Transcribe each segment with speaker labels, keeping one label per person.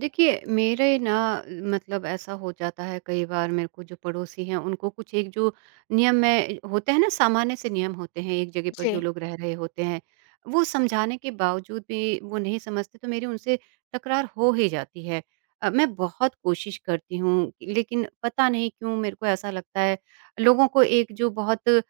Speaker 1: देखिए, मेरे ना मतलब ऐसा हो जाता है कई बार मेरे को जो पड़ोसी हैं उनको कुछ एक जो नियम में होते हैं ना, सामान्य से नियम होते हैं एक जगह पर जो
Speaker 2: जी।
Speaker 1: लोग रह रहे होते हैं, वो समझाने के बावजूद भी वो नहीं समझते तो मेरी उनसे तकरार हो ही जाती है। मैं बहुत कोशिश करती हूँ लेकिन पता नहीं क्यों मेरे को ऐसा लगता है लोगों को एक जो बहुत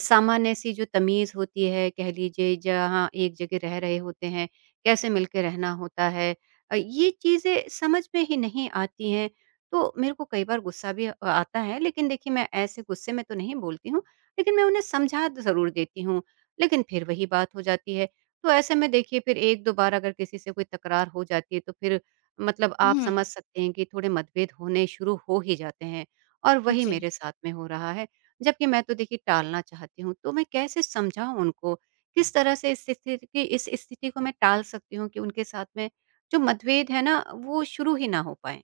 Speaker 1: सामान्य सी जो तमीज़ होती है कह लीजिए जहाँ एक जगह रह रहे होते हैं, कैसे मिलके रहना होता है। ये चीज़ें समझ में ही नहीं आती हैं। तो मेरे को कई बार गुस्सा भी आता है लेकिन देखिए मैं ऐसे गुस्से में तो नहीं बोलती हूँ, लेकिन मैं उन्हें समझा ज़रूर देती हूँ, लेकिन फिर वही बात हो जाती है। तो ऐसे में देखिए फिर 1-2 बार अगर किसी से कोई तकरार हो जाती है तो फिर मतलब आप
Speaker 2: हुँ।
Speaker 1: समझ सकते हैं कि थोड़े मतभेद होने शुरू हो ही जाते हैं और वही
Speaker 2: जी।
Speaker 1: मेरे साथ में हो रहा है। जबकि मैं तो देखिए टालना चाहती हूँ, तो मैं कैसे समझाऊँ उनको? किस तरह से इस स्थिति की इस स्थिति को मैं टाल सकती हूँ कि उनके साथ में जो मतभेद है ना, वो शुरू ही ना हो पाएँ।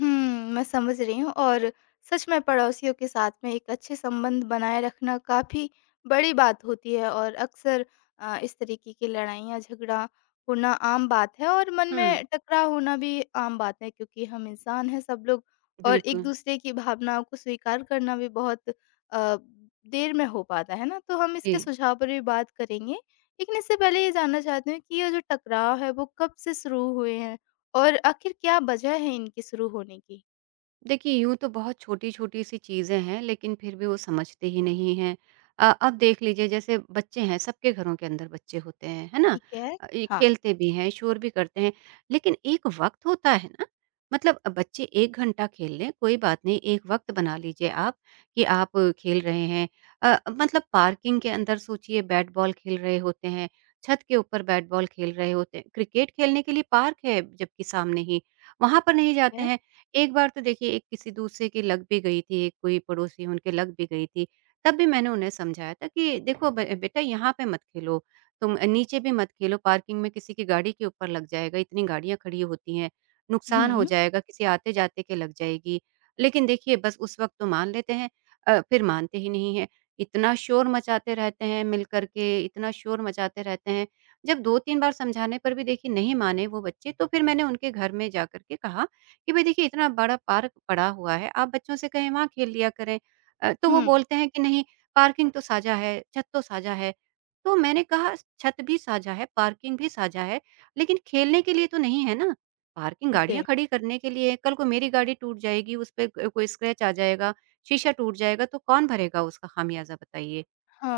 Speaker 2: हुँ, मैं समझ रही हूँ और सच में पड़ोसियों के साथ में एक अच्छे संबंध बनाए रखना काफ़ी बड़ी बात होती है और अक्सर इस तरीके की लड़ाइयाँ, झगड़ा होना आम बात है और मन
Speaker 1: हुँ,
Speaker 2: में टकराव होना भी आम बात है क्योंकि हम इंसान हैं सब लोग। और
Speaker 1: बिल्कुल।
Speaker 2: एक-दूसरे की भावनाओं को स्वीकार करना भी बहुत देर में हो पाता है ना? तो हम इसके
Speaker 1: जी।
Speaker 2: सुझाव पर भी बात करेंगे। लेकिन इससे पहले ये जानना चाहती हूँ कि ये जो टकराव है वो कब से शुरू हुए हैं? और आखिर क्या वजह है इनके शुरू होने की?
Speaker 1: देखिए, यूँ तो बहुत छोटी-छोटी सी चीज़ें हैं, लेकिन फिर भी वो समझते ही नहीं हैं। अब देख लीजिए जैसे बच्चे हैं, सबके घरों के अंदर बच्चे होते हैं, है ना?
Speaker 2: ठीक है।
Speaker 1: ये
Speaker 2: हाँ।
Speaker 1: खेलते भी हैं, शोर भी करते हैं, लेकिन एक वक़्त होता है ना, मतलब बच्चे 1 घंटा खेल लें, कोई बात नहीं, एक वक़्त बना लीजिए आप कि आप खेल रहे हैं। मतलब पार्किंग के अंदर सोचिए बैट बॉल खेल रहे होते हैं, छत के ऊपर बैट बॉल खेल रहे होते हैं, क्रिकेट खेलने के लिए पार्क है जबकि सामने ही, वहाँ पर नहीं
Speaker 2: ठीक
Speaker 1: जाते
Speaker 2: है।
Speaker 1: हैं। एक बार तो देखिए एक किसी दूसरे की लग भी गई थी, एक कोई पड़ोसी उनके लग भी गई थी, तब भी मैंने उन्हें समझाया था कि देखो ब बेटा यहाँ पे मत खेलो, तुम नीचे भी मत खेलो, पार्किंग में किसी की गाड़ी के ऊपर लग जाएगा, इतनी गाड़ियाँ खड़ी होती हैं, नुकसान हो
Speaker 2: हुँ,
Speaker 1: जाएगा, किसी आते-जाते के लग जाएगी। लेकिन देखिए बस उस वक़्त तो मान लेते हैं। फिर मानते ही नहीं हैं, इतना शोर मचाते रहते हैं मिल कर के, इतना शोर मचाते रहते हैं। जब 2-3 बार समझाने पर भी देखिए नहीं माने वो बच्चे, तो फिर मैंने उनके घर में जाकर के कहा कि भाई देखिए इतना बड़ा पार्क पड़ा हुआ है, आप बच्चों से कहें वहाँ खेल लिया करें। तो वो
Speaker 2: हुँ,
Speaker 1: बोलते हैं कि नहीं, पार्किंग तो साझा है, छत तो साझा है। तो मैंने कहा छत भी साझा है, पार्किंग भी साझा है, लेकिन खेलने के लिए तो नहीं है ना। पार्किंग गाड़ियाँ
Speaker 2: जी।
Speaker 1: खड़ी करने के लिए है, कल को मेरी गाड़ी टूट जाएगी, उस पे क कोई स्क्रैच आ जाएगा, शीशा टूट जाएगा तो कौन भरेगा उसका खामियाज़ा बताइए।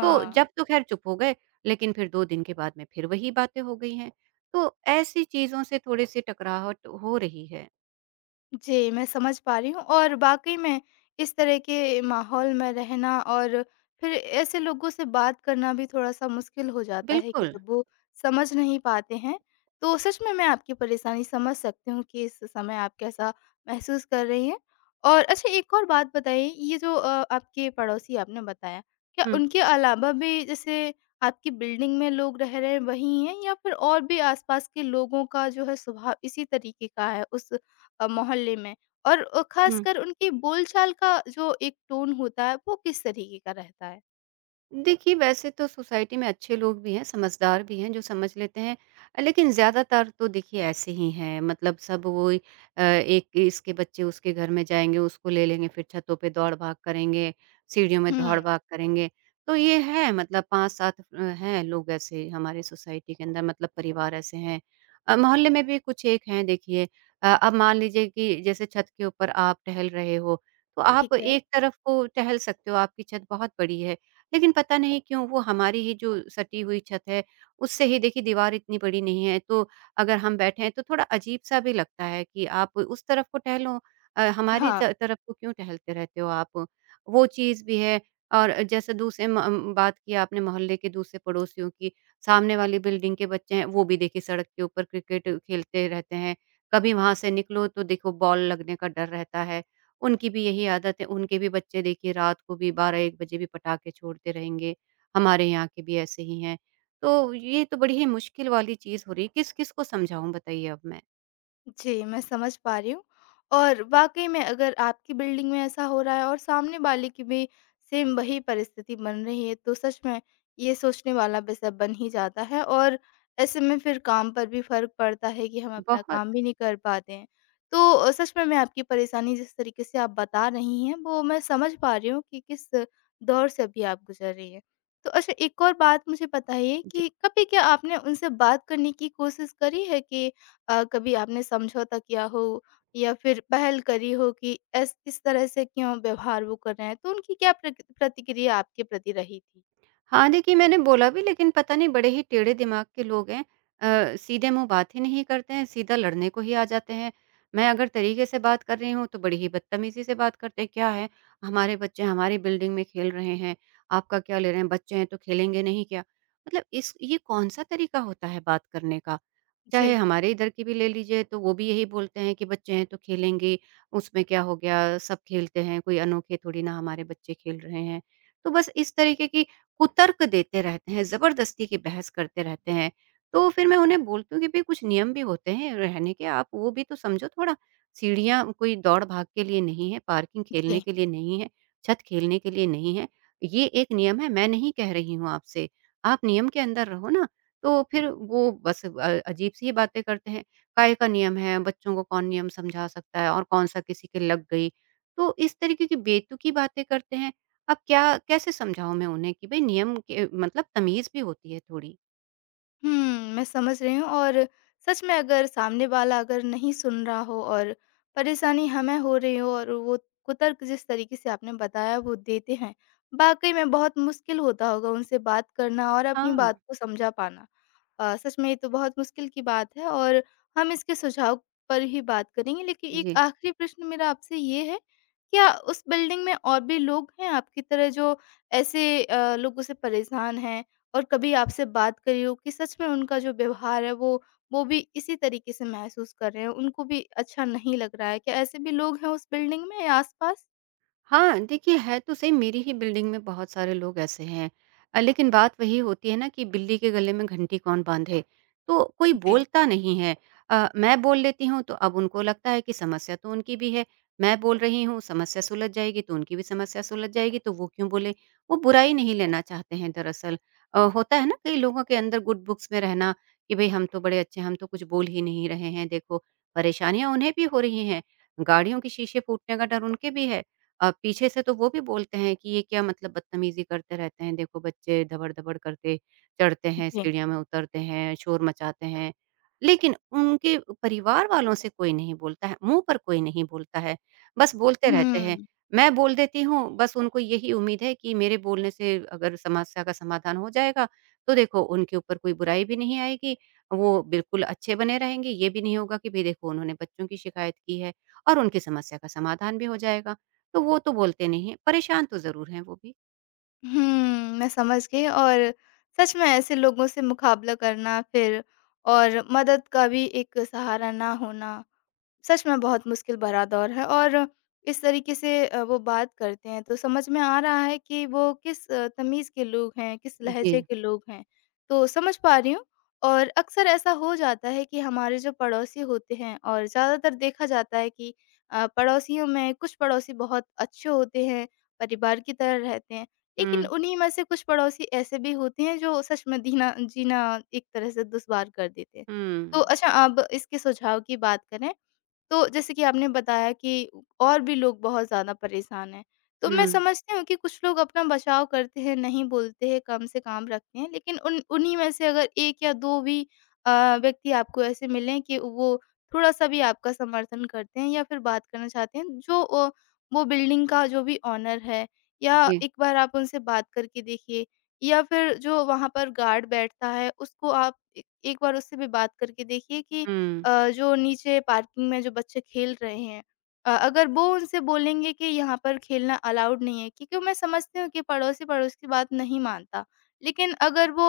Speaker 1: तो जब तो खैर चुप हो गए, लेकिन फिर 2 दिन के बाद में फिर वही बातें हो गई हैं। तो ऐसी चीज़ों से थोड़े-से टकराहट हो रही है।
Speaker 2: जी, मैं समझ पा रही हूँ और वाक़ई में इस तरह के माहौल में रहना और फिर ऐसे लोगों से बात करना भी थोड़ा-सा मुश्किल हो जाता है कि
Speaker 1: बिल्कुल।
Speaker 2: जब वो समझ नहीं पाते हैं, तो सच में मैं आपकी परेशानी समझ सकती हूँ कि इस समय आप कैसा महसूस कर रही हैं। और अच्छा एक और बात बताइए, ये जो आपके पड़ोसी आपने बताया, क्या
Speaker 1: हुँ,
Speaker 2: उनके अलावा भी जैसे आपकी बिल्डिंग में लोग रह रहे हैं वही हैं या फिर और भी आस-पास के लोगों का जो है स्वभाव इसी तरीके का है उस मोहल्ले में, और
Speaker 1: हुँ।
Speaker 2: ख़ासकर उनकी बोलचाल का जो एक टोन होता है, वो किस तरीके का रहता है?
Speaker 1: देखिए, वैसे तो सोसाइटी में अच्छे लोग भी हैं, समझदार भी हैं जो समझ लेते हैं। लेकिन ज़्यादातर तो देखिए ऐसे ही हैं, मतलब सब वो ही एक इसके बच्चे उसके घर में जाएँगे, उसको ले लेंगे, फिर छतों पे दौड़-भाग करेंगे, सीढ़ियों में
Speaker 2: हुँ,
Speaker 1: दौड़-भाग करेंगे। तो ये है मतलब 5-7 हैं लोग ऐसे हमारे सोसाइटी के अंदर मतलब परिवार ऐसे हैं। मोहल्ले में भी कुछ एक हैं देखिए। अब मान लीजिए कि जैसे छत के ऊपर आप टहल रहे हो, तो आप
Speaker 2: ठीक है।
Speaker 1: एक तरफ को टहल सकते हो, आपकी छत बहुत बड़ी है। लेकिन पता नहीं क्यों वो हमारी ही जो सटी हुई छत है उससे ही देखिए दीवार इतनी बड़ी नहीं है तो अगर हम बैठे हैं तो थोड़ा अजीब सा भी लगता है कि आप उस तरफ को टहलो,
Speaker 2: हाँ।
Speaker 1: तरफ को क्यों टहलते रहते हो आप? वो चीज़ भी है। और जैसे दूसरे बात की आपने मोहल्ले के दूसरे पड़ोसियों की, सामने वाली बिल्डिंग के बच्चे हैं वो भी देखिए सड़क के ऊपर क्रिकेट खेलते रहते हैं, कभी वहां से निकलो तो देखो बॉल लगने का डर रहता है। उनकी भी यही आदत है, उनके भी बच्चे देखिए रात को भी 12-1 बजे भी पटाखे छोड़ते रहेंगे, हमारे यहाँ के भी ऐसे ही हैं। तो ये तो बड़ी ही मुश्किल वाली चीज़ हो रही है, किस-किस को समझाऊँ बताइए अब मैं?
Speaker 2: जी, मैं समझ पा रही हूँ और वाक़ई में अगर आपकी बिल्डिंग में ऐसा हो रहा है और सामने वाले की भी सेम वही परिस्थिति बन रही है, तो सच में ये सोचने वाला विषय बन ही जाता है और ऐसे में फिर काम पर भी फ़र्क पड़ता है कि हम अपना
Speaker 1: बहुत।
Speaker 2: काम भी नहीं कर पाते हैं। तो सच में मैं आपकी परेशानी जिस तरीके से आप बता रही हैं, वो मैं समझ पा रही हूँ कि किस दौर से अभी आप गुज़र रही हैं। तो अच्छा एक और बात मुझे बताइए
Speaker 1: जी।
Speaker 2: कि कभी क्या आपने उनसे बात करने की कोशिश करी है कि कभी आपने समझौता किया हो या फिर पहल करी हो कि ऐस इस तरह से क्यों व्यवहार वो कर रहे हैं, तो उनकी क्या प्रक प्रतिक्रिया आपके प्रति रही थी?
Speaker 1: हाँ, देखिए मैंने बोला भी लेकिन पता नहीं बड़े ही टेढ़े दिमाग के लोग हैं। सीधे मुँह बात ही नहीं करते हैं, सीधा लड़ने को ही आ जाते हैं। मैं अगर तरीके से बात कर रही हूँ तो बड़ी ही बदतमीज़ी से बात करते हैं, क्या है हमारे बच्चे हमारी बिल्डिंग में खेल रहे हैं, आपका क्या ले रहे हैं, बच्चे हैं तो खेलेंगे नहीं क्या? मतलब इस ये कौन-सा तरीका होता है बात करने का?
Speaker 2: जी।
Speaker 1: चाहे हमारे इधर की भी ले लीजिए तो वो भी यही बोलते हैं कि बच्चे हैं तो खेलेंगे, उसमें क्या हो गया सब खेलते हैं, कोई अनोखे थोड़ी ना हमारे बच्चे खेल रहे हैं। तो बस इस तरीके की कुतर्क देते रहते हैं, ज़बरदस्ती की बहस करते रहते हैं। तो फिर मैं उन्हें बोलती हूँ कि भई कुछ नियम भी होते हैं रहने के, आप वो भी तो समझो थोड़ा। सीढ़ियाँ कोई दौड़-भाग के लिए नहीं है, पार्किंग खेलने
Speaker 2: जी।
Speaker 1: के लिए नहीं है, छत खेलने के लिए नहीं है। ये एक नियम है, मैं नहीं कह रही हूँ आपसे, आप नियम के अंदर रहो ना। तो फिर वो बस अजीब-सी ही बातें करते हैं। काहे का नियम है, बच्चों को कौन नियम समझा सकता है और कौन-सा किसी के लग गई। तो इस तरीके की बेतुकी बातें करते हैं। अब क्या, कैसे समझाऊँ मैं उन्हें कि भई नियम के मतलब तमीज़ भी होती है थोड़ी।
Speaker 2: हुँ, मैं समझ रही हूँ और सच में अगर सामने वाला अगर नहीं सुन रहा हो और परेशानी हमें हो रही हो और वो कुतर्क जिस तरीके से आपने बताया वो देते हैं, वाक़ई में बहुत मुश्किल होता होगा उनसे बात करना और अपनी
Speaker 1: हाँ।
Speaker 2: बात को समझा पाना। सच में ये तो बहुत मुश्किल की बात है और हम इसके सुझाव पर ही बात करेंगे। लेकिन एक
Speaker 1: जी।
Speaker 2: आखिरी प्रश्न मेरा आपसे ये है, क्या उस बिल्डिंग में और भी लोग हैं आपकी तरह जो ऐसे लोगों से परेशान हैं और कभी आपसे बात करी हो कि सच में उनका जो व्यवहार है, वो भी इसी तरीके से महसूस कर रहे हैं, उनको भी अच्छा नहीं लग रहा है। क्या ऐसे भी लोग हैं उस बिल्डिंग में या आस-पास?
Speaker 1: हाँ, देखिए है तो सही मेरी ही बिल्डिंग में बहुत सारे लोग ऐसे हैं। लेकिन बात वही होती है ना कि बिल्ली के गले में घंटी कौन बाँधे, तो कोई
Speaker 2: जी,
Speaker 1: बोलता नहीं है। मैं बोल लेती हूँ तो अब उनको लगता है कि समस्या तो उनकी भी है। मैं बोल रही हूँ समस्या सुलझ जाएगी तो उनकी भी समस्या सुलझ जाएगी तो वो क्यों बोले? वो बुराई नहीं लेना चाहते हैं दरअसल। होता है ना कई लोगों के अंदर गुड बुक्स में रहना कि भई हम तो बड़े अच्छे हैं, हम तो कुछ बोल ही नहीं रहे हैं देखो। परेशानियाँ उन्हें भी हो रही हैं, गाड़ियों के शीशे फूटने का डर उनके भी है। पीछे से तो वो भी बोलते हैं कि ये क्या मतलब बदतमीज़ी करते रहते हैं, देखो बच्चे धबड़-धबड़ करके चढ़ते हैं,
Speaker 2: जी।
Speaker 1: सीढ़ियों में उतरते हैं, शोर मचाते हैं। लेकिन उनके परिवार वालों से कोई नहीं बोलता है, मुँह पर कोई नहीं बोलता है, बस बोलते रहते हैं।
Speaker 2: हुँ।
Speaker 1: मैं बोल देती हूँ, बस उनको यही उम्मीद है कि मेरे बोलने से अगर समस्या का समाधान हो जाएगा, तो देखो उनके ऊपर कोई बुराई भी नहीं आएगी, वो बिल्कुल अच्छे बने रहेंगे। ये भी नहीं होगा कि भई देखो उन्होंने बच्चों की शिकायत की है और उनकी समस्या का समाधान भी हो जाएगा। तो वो तो बोलते नहीं हैं, परेशान तो ज़रूर हैं वो भी।
Speaker 2: मैं समझ गई और सच में ऐसे लोगों से मुकाबला करना, फिर और मदद का भी एक सहारा ना होना। सच में बहुत मुश्किल भरा दौर है और इस तरीके से वो बात करते हैं तो समझ में आ रहा है कि वो किस तमीज़ के लोग हैं, किस लहज़े
Speaker 1: जी।
Speaker 2: के लोग हैं। तो समझ पा रही हूँ। और अक्सर ऐसा हो जाता है कि हमारे जो पड़ोसी होते हैं, और ज़्यादातर देखा जाता है कि पड़ोसियों में कुछ पड़ोसी बहुत अच्छे होते हैं, परिवार की तरह रहते हैं। लेकिन
Speaker 1: हुँ,
Speaker 2: उन्हीं में से कुछ पड़ोसी ऐसे भी होते हैं जो सच में दीना जीना एक तरह से दुश्वार कर देते हैं। तो
Speaker 1: हुँ,
Speaker 2: अच्छा, अब इसके सुझाव की बात करें तो जैसे कि आपने बताया कि और भी लोग बहुत ज़्यादा परेशान हैं, तो मैं
Speaker 1: हुँ,
Speaker 2: समझती हूँ कि कुछ लोग अपना बचाव करते हैं, नहीं बोलते हैं, कम से काम रखते हैं, लेकिन उन उन्हीं में से अगर 1 या 2 भी व्यक्ति आपको ऐसे मिलें कि वो थोड़ा-सा भी आपका समर्थन करते हैं या फिर बात करना चाहते हैं, जो वो बिल्डिंग का जो भी ओनर है, या
Speaker 1: जी,
Speaker 2: एक बार आप उनसे बात करके देखिए। या फिर जो वहाँ पर गार्ड बैठता है, उसको आप ए एक बार उससे भी बात करके देखिए कि
Speaker 1: हुँ,
Speaker 2: जो नीचे पार्किंग में जो बच्चे खेल रहे हैं, अगर वो उनसे बोलेंगे कि यहाँ पर खेलना अलाउड नहीं है क्योंकि मैं समझती हूँ कि पड़ोसी पड़ोस की बात नहीं मानता। लेकिन अगर वो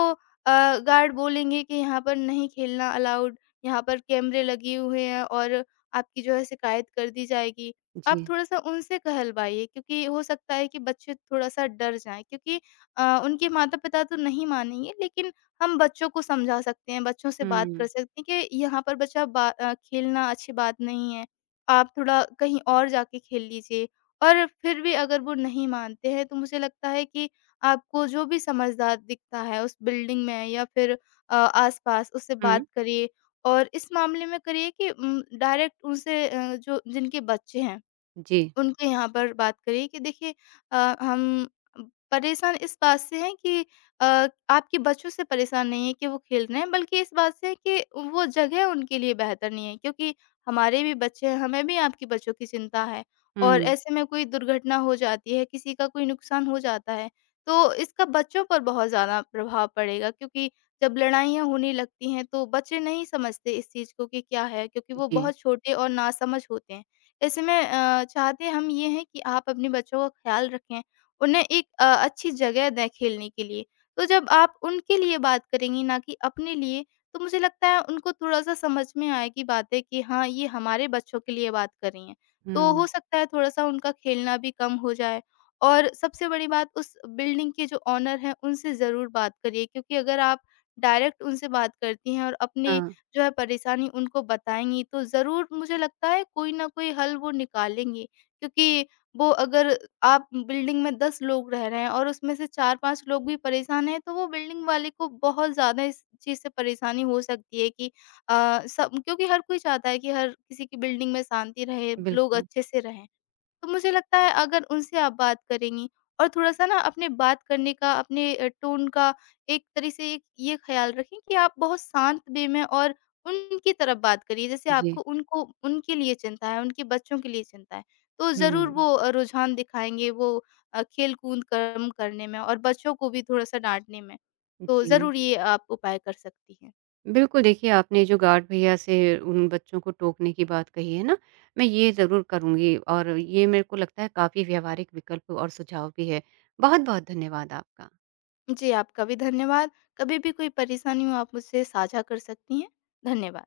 Speaker 2: गार्ड बोलेंगे कि यहाँ पर नहीं खेलना अलाउड, यहाँ पर कैमरे लगे हुए हैं और आपकी जो है शिकायत कर दी जाएगी, आप
Speaker 1: जी,
Speaker 2: थोड़ा सा उनसे कहलवाइए, क्योंकि हो सकता है कि बच्चे थोड़ा सा डर जाएं। क्योंकि उनके माता पिता तो नहीं मानेंगे, लेकिन हम बच्चों को समझा सकते हैं, बच्चों से बात कर
Speaker 1: हुँ,
Speaker 2: सकते हैं कि यहाँ पर खेलना अच्छी बात नहीं है, आप थोड़ा कहीं और जाके खेल लीजिए। और फिर भी अगर वो नहीं मानते हैं, तो मुझे लगता है कि आपको जो भी समझदार दिखता है उस बिल्डिंग में या फिर आस-पास, उससे
Speaker 1: हुँ,
Speaker 2: बात करिए और इस मामले में करिए कि डायरेक्ट उनसे, जो जिनके बच्चे हैं
Speaker 1: जी,
Speaker 2: उनके यहाँ पर बात करिए कि देखिए अ, हम परेशान इस बात से हैं कि आपके बच्चों से परेशान नहीं है कि वो खेल रहे हैं, बल्कि इस बात से है कि वो जगह उनके लिए बेहतर नहीं है, क्योंकि हमारे भी बच्चे हैं, हमें भी आपके बच्चों की चिंता है। और
Speaker 1: हुँ,
Speaker 2: ऐसे में कोई दुर्घटना हो जाती है, किसी का कोई नुकसान हो जाता है, तो इसका बच्चों पर बहुत ज़्यादा प्रभाव पड़ेगा, क्योंकि जब लड़ाइयाँ होने लगती हैं, तो बच्चे नहीं समझते इस चीज़ को कि क्या है, क्योंकि वो
Speaker 1: जी,
Speaker 2: बहुत छोटे और नासमझ होते हैं। ऐसे में चाहते हम ये हैं कि आप अपने बच्चों का ख्याल रखें, उन्हें एक अच्छी जगह दें खेलने के लिए। तो जब आप उनके लिए बात करेंगी ना कि अपने लिए, तो मुझे लगता है उनको थोड़ा-सा समझ में आएगी बातें कि हाँ, ये हमारे बच्चों के लिए बात कर रही हैं। तो
Speaker 1: हुँ,
Speaker 2: हो सकता है थोड़ा-सा उनका खेलना भी कम हो जाए। और सबसे बड़ी बात, उस बिल्डिंग के जो ओनर हैं, उनसे ज़रूर बात करिए, क्योंकि अगर आप डायरेक्ट उनसे बात करती हैं और अपने
Speaker 1: हाँ,
Speaker 2: जो है परेशानी उनको बताएँगी, तो ज़रूर मुझे लगता है कोई न कोई हल वो निकालेंगी। क्योंकि वो अगर, आप बिल्डिंग में 10 लोग रह रहे हैं और उसमें से 4-5 लोग भी परेशान हैं, तो वो बिल्डिंग वाले को बहुत ज़्यादा इस चीज़ से परेशानी हो सकती है कि सब, क्योंकि हर कोई चाहता है कि हर किसी की बिल्डिंग में शांति रहे, लोग
Speaker 1: बिल्कुल,
Speaker 2: अच्छे से रहें। तो मुझे लगता है अगर उनसे आप बात करेंगी, और थोड़ा-सा ना अपने बात करने का, अपने टोन का एक तरह से एक ये ख़्याल रखें कि आप बहुत शांत वे में और उनकी तरफ बात करिए। जैसे आपको
Speaker 1: जी,
Speaker 2: उनको, उनके लिए चिंता है, उनके बच्चों के लिए चिंता है, तो ज़रूर
Speaker 1: हुँ,
Speaker 2: वो रुझान दिखाएँगे वो खेल-कूद कम करने में और बच्चों को भी थोड़ा-सा डाँटने में। तो
Speaker 1: जी।
Speaker 2: ज़रूर ये आप उपाय कर सकती हैं।
Speaker 1: बिल्कुल, देखिए आपने जो गार्ड भैया से उन बच्चों को टोकने की बात कही है ना, मैं ये ज़रूर करूँगी और ये मेरे को लगता है काफ़ी व्यावहारिक विकल्प और सुझाव भी है। बहुत-बहुत धन्यवाद आपका।
Speaker 2: जी, आपका भी धन्यवाद। कभी भी कोई परेशानी हो आप मुझसे साझा कर सकती हैं। धन्यवाद।